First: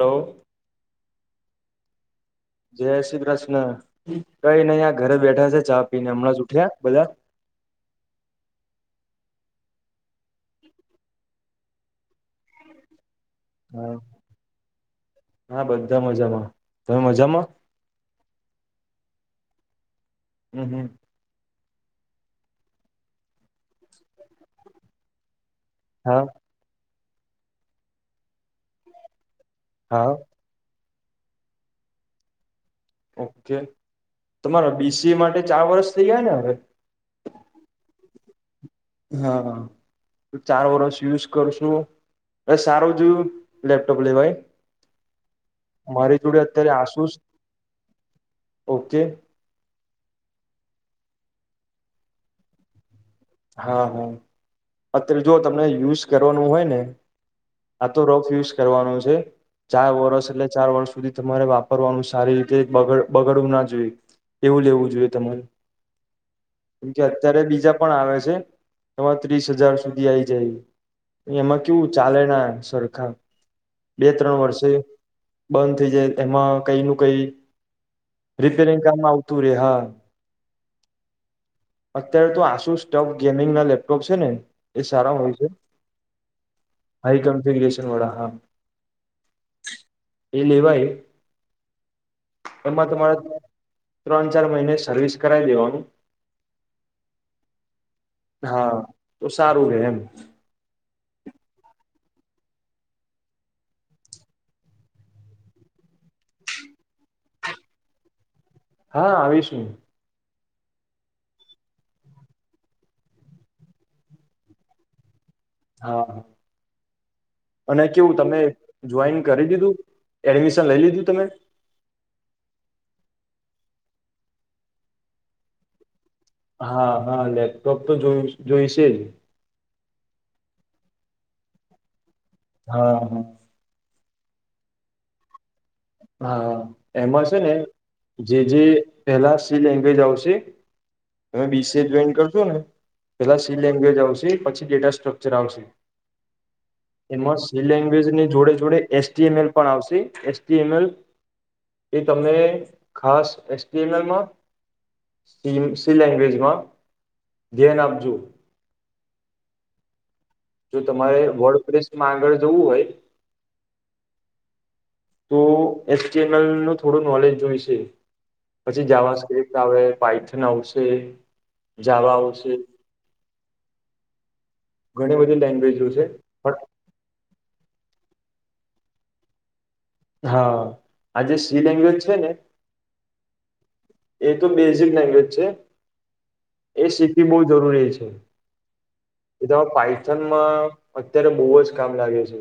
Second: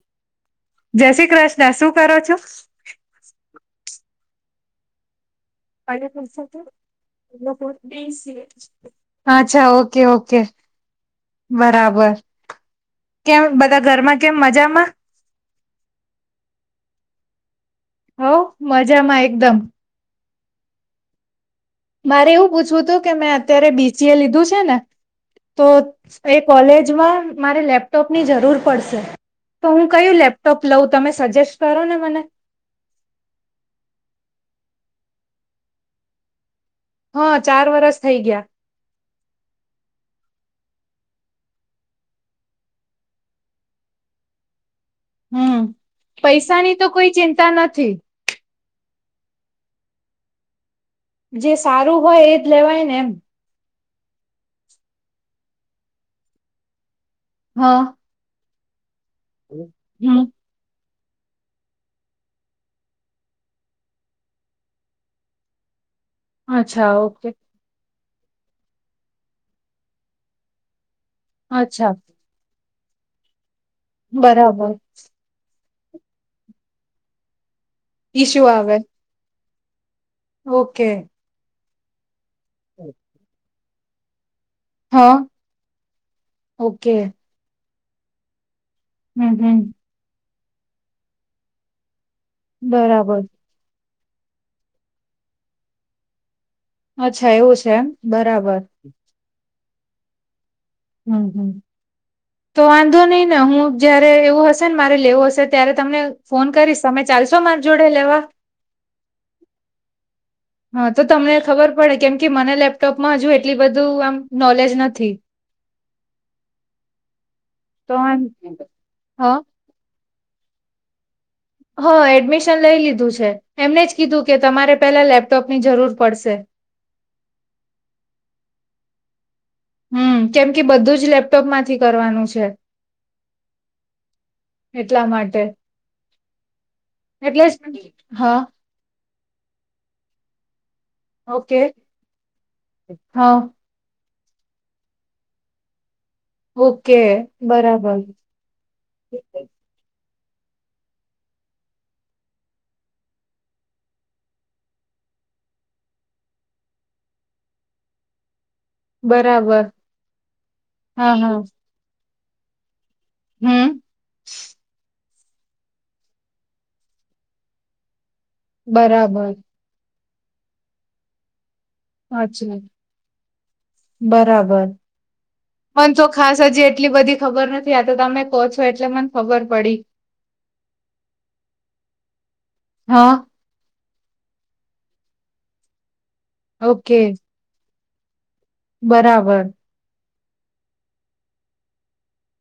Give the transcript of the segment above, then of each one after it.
Hello! જય શ્રી કૃષ્ણ! શું કરો છો.? જય શ્રી કૃષ્ણ કઈ નઈ, આ ઘરે બેઠા છે ચા આ પીને હમણાં જ ઉઠ્યા બધા લોકો ની સાથે [inaudible] અચ્છા ઓકે ઓકે બરાબર! કેમ બધા હા ઘરમાં કેમ મજામાં.? જમા હવ મજામાં એકદમ. હમ્મ હમ્મ મારે એવું પૂછવું હતું કે મેં અત્યારે બીસીએ લીધું છે ને તો હા એ કોલેજમાં મારે લેપટોપ ની જરૂર પડશે તો હું હા કયું લેપટોપ લઉં તમે સજેસ્ટ કરો ને મને. ઓકે, તમારા બીસીએ માટે ચાર વર્ષ થઇ ગયા ને હવે? હા ચાર વરસ થઈ ગયા. હા હા ચાર વર્ષ યુઝ કરશું એ સારું જ લેપટોપ લેવાય. હમ મારી જોડે અત્યારે પૈસાની તો કોઈ આસુસ ચિંતા નથી ઓકે જે સારું હોય એજ લેવાય ને એમ હા હા અત્યારે જો તમને યુઝ કરવાનું હોય ને હા આ તો રફ યુઝ કરવાનો છે, ચાર હમ વર્ષ એટલે ચાર વર્ષ સુધી તમારે વાપરવાનું સારી રીતે બગડ બગડવું ના જોઈએ એવું લેવું જોઈએ તમારે અચ્છા કેમકે ઓકે અત્યારે બીજા પણ આવે છ જેમ તમાર ત્રીસ હજાર સુધી આઈ જાય એમાં કેવું અચ્છા ચાલે ના સરખુ ખા બે ત્રણ વર્ષે બરાબર બંધ થઈ જાય એમાં કઈ નું કઈ ઈસ્યુ આવે રિપેરિંગ કામ આવતું રે હા ઓકે. અત્યારે તો આશુશ સ્ટવ ગેમિંગ ના લેપટોપ છે ને એ હા સારા હોય છે, ઓકે હાઈ કન્ફીગેશન વાળા હા હમ્મ હમ્મ એ લેવાય એમાં તમારે બરાબર ત્રણ ચાર મહિને સર્વિસ કરાવી લેવાનું અચ્છા એવું છે એમ બરાબર હા તો સારું રે એમ હમ્મ હમ્મ તો વાંધો નહી ને, હું જયારે એવું હશે ને મારે લેવું હશે ત્યારે તમને ફોન કરીશ તમે ચા ચાલશો માર જોડે લેવા? હા આવીશુ હા તો તમને ખબર પડે કેમ કે મને લેપટોપમાં હજુ એટલી બધું આમ નોલેજ નથી હા અને તો કેવું આમ તમે જોઈન હા કરી દીધું? એડમિશન લઈ લીધું તમે? હ એડમિશન લઈ લીધું છે, એમને જ કીધું કે તમારે પેલા લેપટોપ ની જરૂર પડશે હા હા લેપટોપ તો જોય જોઈશે જ હમ્મ કેમ કે બધું જ લેપટોપમાંથી કરવાનું છે હા હા એટલા માટે હા એમાં છે એટલે ને જ હા જે જે પેલા સી લેંગવેજ આવશે તમે ઓકે બીસીએ જોઈન કરશો ને, હા પેલા સી લેંગવેજ આવશે એ પછી ડેટા સ્ટ્રક્ચર આવશે. ઓકે એમાં સી બરાબર લેંગવેજની જોડે જોડે એસ જી એમ એલ પણ આવશે એસ ટી એન એલ એ તમને ખાસ એસ ટીએન એલ માં સી સી લેંગવેજમાં ધ્યાન આપજો બરાબર જો હા તમારે વર્ડ પ્રેસમાં આગળ જવું હોય હમ્મ તો એસ ટી એમ એલ નું થોડું નોલેજ જોઈશે પછી જાવા બરાબર સ્ક્રિપ્ટ, આવે પઈથન આવશે, જાવા આવશે અચ્છા બરાબર ઘણી બધી લેંગ્વેજો પણ છે તો ખાસ હજી પણ એટલી બધી ખબર નથી આવ તો તમે કહો છો એટલે મને ખબર પડી હા, આજે સી લેંગવેજ છે, ને હા એ તો બેઝિક લેંગવેજ છે, એ ઓકે શીખવી બહુ જરૂરી છે. બરાબર પાઈથનમાં અત્યારે બહુ જ કામ લાગે છે.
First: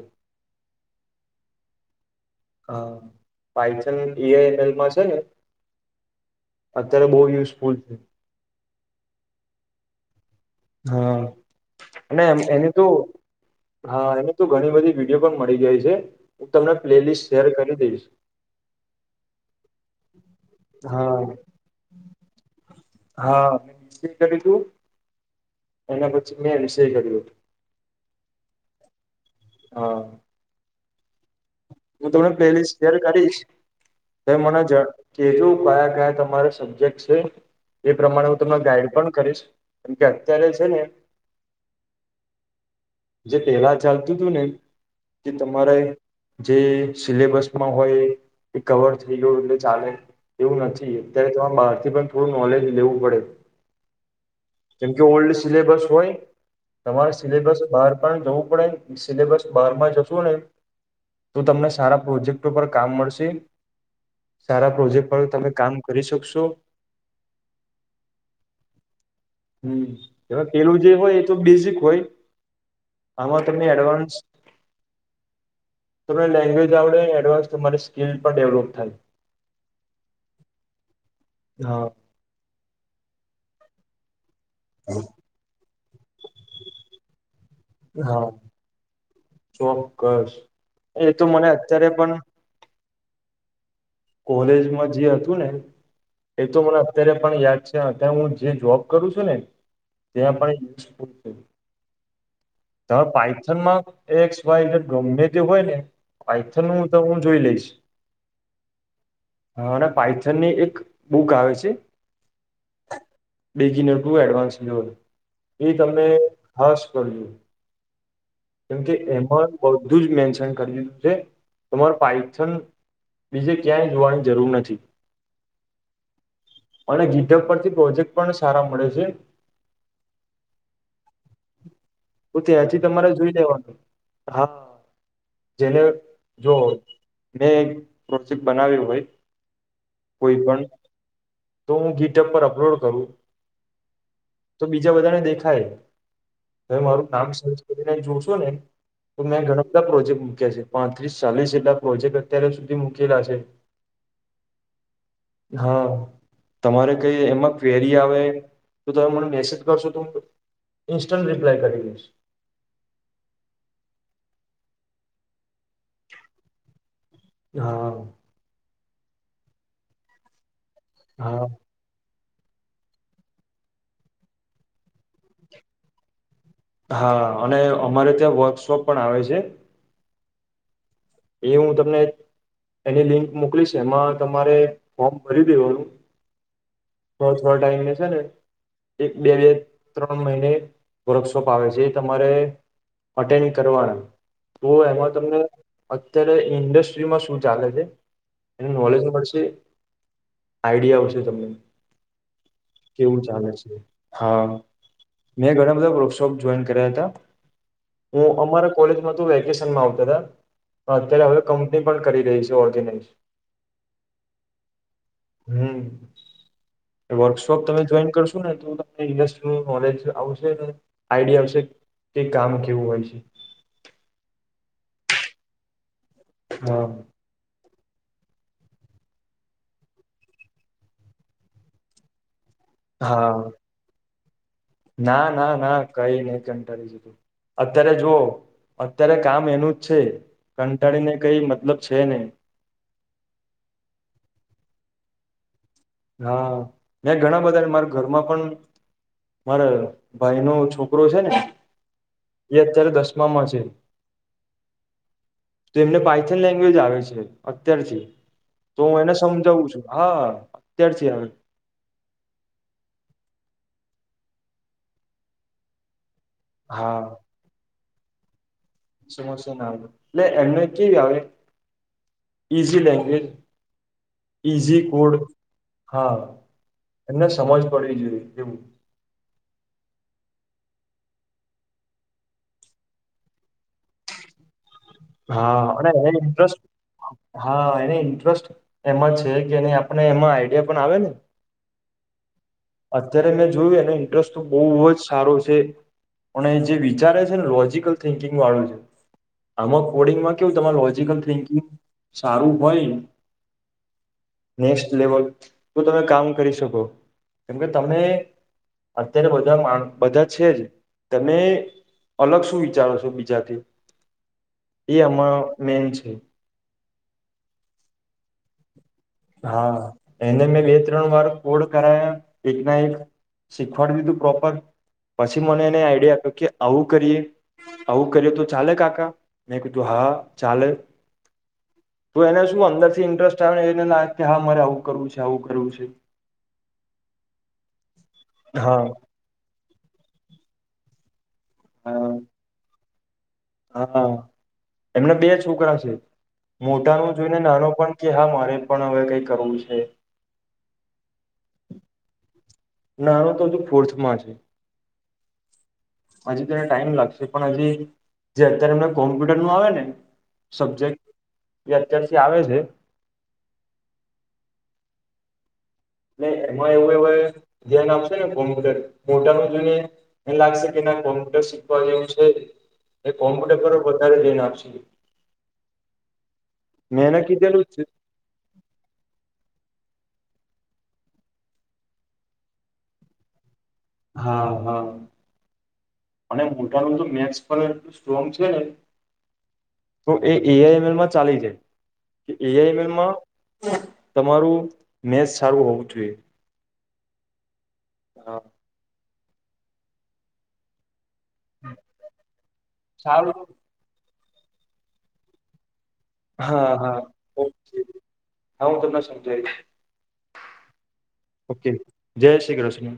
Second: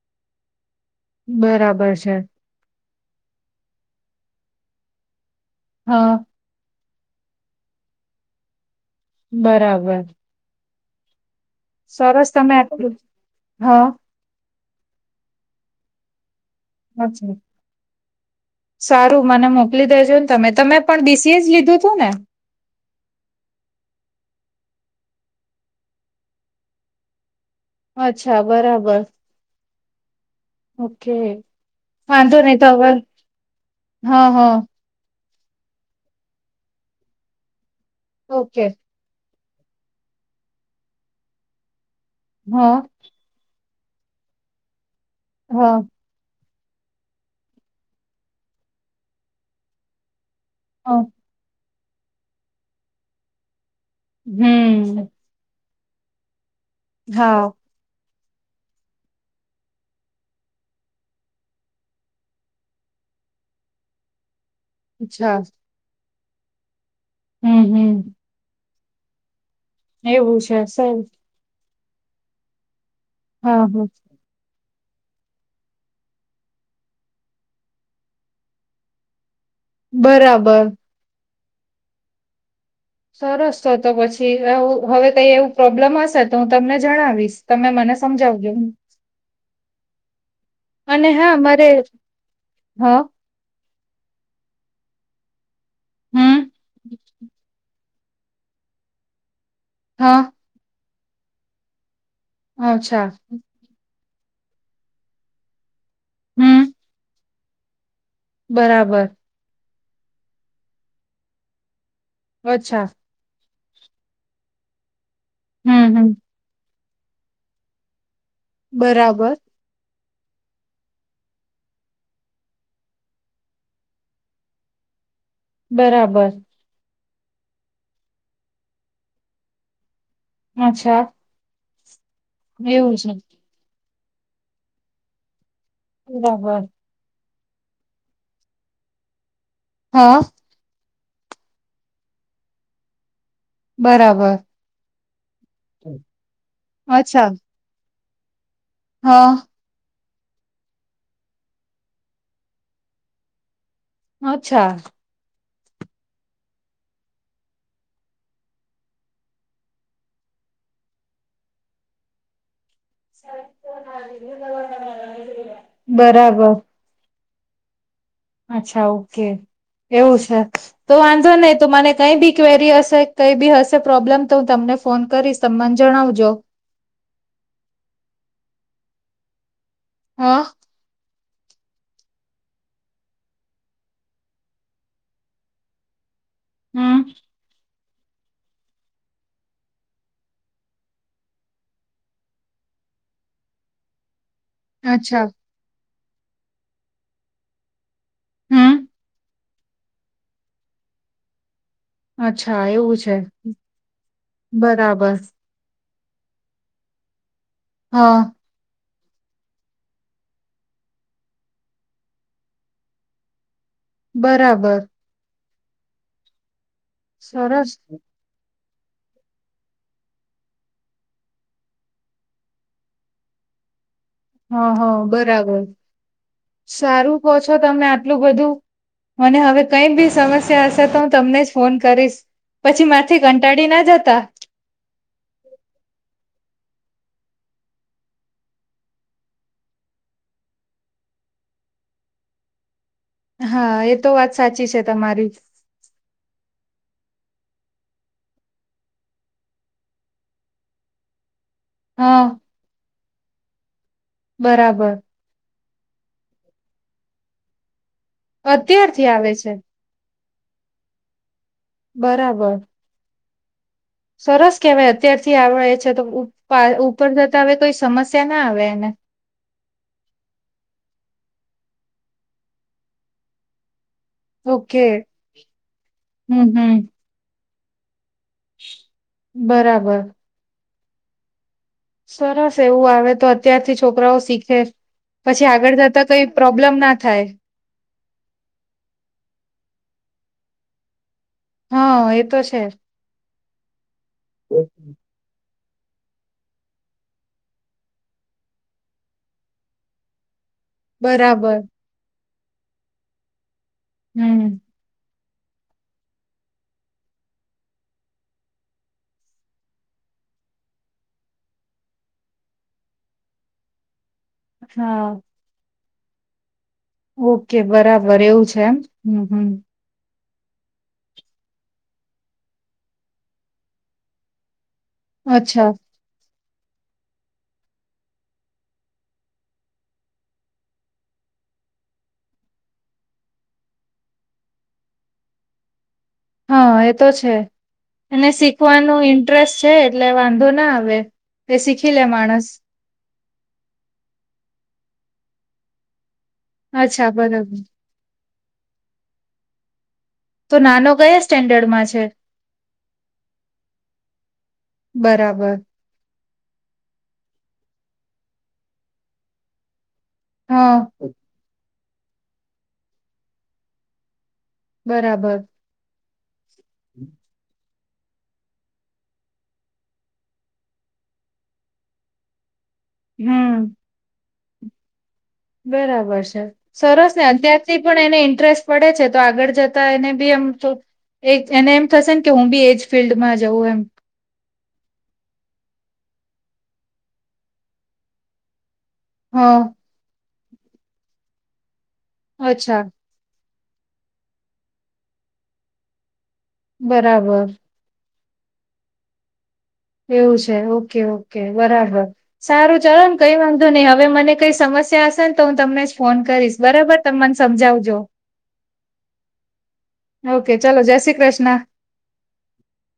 બરાબર છે. હા, પાઈથન એ ઈ માં છે, ને હા અત્યારે બહુ યુઝફુલ છે. બરાબર હા, અને સરસ તમે એની તો આટલું હા એનું તો ઘણી બધી વિડીયો પણ મળી જાય છે. હું તમને પ્લે લિસ્ટ અચ્છા શેર કરી દઈશ સારું મને મોકલી દેજો ને તમે તમે પણ હા બીસીએ જ લીધું હતું ને હા મે કર્ય. તું એના પછી, મેં વિષય કર્યું હતું અચ્છા, બરાબર હા ઓકે. હું તમને વાંધો નહી તો પ્લેલિસ્ટ હવે શેર કરીશ હા તો હા મને ઝડપથી કે જો કયા, કયા તમારો સબ્જેક્ટ છે. એ પ્રમાણે હું તમને ઓકે ગાઈડ પણ કરીશ કે અત્યારે છે. ને હા. જે પેલા ચાલતું હતું ને, તમારે હા જે સિલેબસમાં હોય એ કવર થઈ ગયુ એટલે ચાલે એવું નથી, હા અત્યારે તમારે બહાર થી પણ થોડું નોલેજ લેવું પડે જેમ કે, હમ ઓલ્ડ સિલેબસ હોય તમારા હા સિલેબસ બહાર પણ જવું પડે સિલેબસ બહાર માં જશું ને તો, તમને સારા પ્રોજેક્ટ પર કામ મળશે? સારા પ્રોજેક્ટ પર, અચ્છા તમે કામ કરી શકશો હમ હમ એવું એ છે પેલું જે સારું હોય એ તો બેઝિક હોય આમાં હા તમે હા એડવાન્સ તને લેંગ્વેજ આવડે એડવાન્સ તમારી સ્કીલ પણ ડેવલોપ થાય બરાબર હા સરસ તો, પછી હવે કઈ એવું પ્રોબ્લેમ હશે, તો હું તમને જણાવીશ તમે મને હા સમજાવજો ચોક્કસ અને એતો હા મને મારે અત્યારે પણ હા. કોલેજમાં જે હતું ને એ હમ તો, મને અત્યારે પણ યાદ છે. હા ત્યાં હું જે જોબ કરું છું. ને હા ત્યાં પણ અચ્છા તમારે પાયથનમાં એકસ વાય ને ગમને તે હોય ને આઈથન હમ નું, તો હું જોઈ લઈશ બરાબર અને પાઇથન ની એક બુક આવે છે. અચ્છા બે જીનો ટુ એડવાન્સ લ્યો એ હમ તમને હમ ખાસ કરજો કેમકે બરાબર એમાં બધું જ મેન્શન કરી દીધું છે. તમારે પાાયથન બીજે ક્યાંય જોવાની જરૂર નથી બરાબર અને ગીટર પરથી પ્રોજેક્ટ પણ સારા મળે છે. અચ્છા હું ત્યાંથી એવું છે તમારે જોય હા જેને જો બરાબર મેં એક પ્રોજેક્ટ બનાવ્યું હોય, હા કોઈ પણ. તો હું ગીટબ પર અપલોડ કરું. બરાબર તો બીજા બધાને દેખાય, તમે મારું અચ્છા નામર્ચ કરીને જોશો. ને, મે હા. ઘણા બધા પ્રોજેકટ મુક્યા છે, પાંત્રીસ ચાલીસ જેટલા પ્રોજેક્ટ અત્યાર સુધી મૂકેલા છે. અચ્છા. હા. તમારે કઈ એમાં ક્વેરી આવે તો તમે મને મેસેજ કરશો તો હું ઇન્સ્ટન્ટન્ટ રિપ્લાય કરી દઈશ. [unintelligible] બરાબર. હા. અચ્છા ઓકે એવું છે, તો વાંધો હા. નહી તો મને કઈ બી ક્વેરી હશે કઈ બી હશે પ્રોબ્લેમ તો હું તમને ફોન કરીશ તમ મને જણાવજો. હા અને અમારે ત્યાં વર્કશોપ પણ આવે છે. હા. એ હું તમને એની લિંક મોકલી છે એમાં તમારે, ફોર્મ ભરી દેવાનું. હમ બ થોડો ટાઈમે છે ને. એક બે બે ત્રણ મહિને વર્કશોપ આવે છે એ તમારે અટેન કરવાના. તો એમાં અચ્છા તમને, અત્યારે ઇન્ડસ્ટ્રીમાં શું ચાલે છે. એને હમ નોલેજ મળશે આઈડિયા આવશે તમને. અચ્છા એવું છે કેવું ચાલે છે, હા, બરાબર મે ઘણા બધા બ્રો કશોપ જોઈન કર્યા હતા, હા તો અમારા કોલેજ વેકેશનમાં આવતા. અત્યારે હવે કંપની પણ કરી રહી છે ઓર્ગેનાઈઝ. બરાબર. હમ વર્કશોપ સરસ તમે જોઈન કરશો ને તો ઇન્ડસ્ટ્રી નોલેજ આવશે, આઈડિયા આવશે કે કામ કેવું હોય છે. [inaudible] હા હા બરાબર, સારું કો છો તમે આટલું બધું મને હવે કઈ બી સમસ્યા હશે તો હું તમને જ ફોન કરીશ. પછી મારથી હા કંટાળી ના જતા. ના ના ના કઈ નઈ કંટાળી જતો, અત્યારે જુઓ. અત્યારે કામ એનું જ છે, કંટાળીને કઈ મતલબ છે નઈ. હા એ તો વાત સાચી છે તમારી. હા, મે ઘણા બધા મારા ઘરમાં પણ મારે ભાઈ નો છોકરો છે ને. હા એ અત્યારે દસમામાં છે. બરાબર. તો એમને પાઇથન લેંગ્વેજ આવે છે અત્યારથી. તો હું અત્યારથી એને આવે છે સમજાવું છું હા અત્યારથી આવે. બરાબર. સરસ કેવાય અત્યારથી આવડે છે તો ઉપા હા ઉપર જતા હવે કોઈ સમસ્યા ના આવે. એને સમસ્યા ના આવે એટલે એમને કેવી આવે, easy language. Easy okay code હા હમ હમ એમને સમજ પડવી જોઈએ એવું. બરાબર. સરસ એવું આવે તો અત્યારથી છોકરાઓ શીખે. પછી હા, આગળ અને જતા એને કઈ ઇન્ટરસ્ટ પ્રોબ્લેમ ના થાય હા, એને ઇન્ટરેસ્ટ એમાં છે જેની આપડે એમાં આઈડિયા પણ આવે ને. હા, એ તો છે. જોયુ એનો ઇન્ટરેસ્ટ તો બઉ જ સારો છે. પણ એ જે વિચારે છે ને લોજીકલ થિંકિંગ વાળું છે. આમાં કોડિંગમાં કેવું તમારું લોજીકલ બરાબર થિંકિંગ સારું હોય હમ નેક્સ્ટ લેવલ તો તમે કામ કરી શકો. કેમ કે તમે અત્યારે બધા માણ બધા છે જ તમે અલગ શું વિચારો છો બીજાથી, એ હા અમાં મેન છે. ઓકે. બરાબર, એવું છે એમ હમ. હમ. હા એને મેં લે-ત્રણ વાર કોડ કરાયા. એક ના એક શીખવાડી દીધું પ્રોપર પછી મને અચ્છા એને આઈડિયા આપ્યો કે આવું કરીએ, આવું કરીએ તો ચાલે કાકા? મે કીધું હા, ચાલે. તો એને શું અંદરથી ઇન્ટરેસ્ટ આવેને ના કે હા મારે આવું કરવું છે. આવું કરવું છે. હન, એ તો છે એને હા શીખવાનું ઇન્ટરેસ્ટ છે એટલે વાંધો ના આવે એ શીખી લે માણસ હા, એમના બે છોકરા છે. અચ્છા મોટાનું જોઈને બરાબર નાનો પણ કે હા, મારે પણ હવે કઈ કરવું છે. તો નાનો કયા સ્ટેન્ડર્ડમાં છે? નાનું તો હજુ ફોર્થમાં છે. બરાબર હજી તને ટાઈમ લાગશે. પણ હજી જે અત્યારે એમને કોમ્પ્યુટરનું આવે ને હા. એ અત્યારથી આવે છે. બરાબર. એટલે એમાં એવું [unintelligible] ધ્યાન આપશે ને કોમ્પ્યુટર. મોટા ભાગને એવુ લાગશે કે ના કોમ્પ્યુટર શીખવા જેવું છે. એ કોમ્પ્યુટર હમ પર વધારે ધ્યાન આપશે. બરાબર છે. મેં એને સરસને કીધેલું જ અત્યારથી છે પણ એને ઇન્ટરેસ્ટ પડે છે તો આગળ જ તો એને બી એમ [unintelligible] એને એમ થશેન કે, હું બી એજ ફિલ્ડમાં જઉ એમ. હા. હા, અને મોટાનું તો મેથસ પણ એટલું સ્ટ્રોંગ છે ને હઅ. તો એ એઆઈમેલમાં ચાલી જાય. કે અચ્છા એઆઈમેલમાં તમારુ મેંથસ સારું હોવું જોઈએ. બરાબર. હા. એવું છે. ઓકે, ઓકે, બરાબર. સારું ચલો ન કઈ સારું વાંધો ની હવે મને કઈ સમસ્યા હશે ન તો હું તમને જ ફોન કરીશ. હા હા બરાબર, તમ મન ઓકે સમજાવજો. હા હું તમને સમજાવીશ ઓકે. ચલો, જય શ્રી કૃષ્ણ. ઓકે જય શ્રી કૃષ્ણ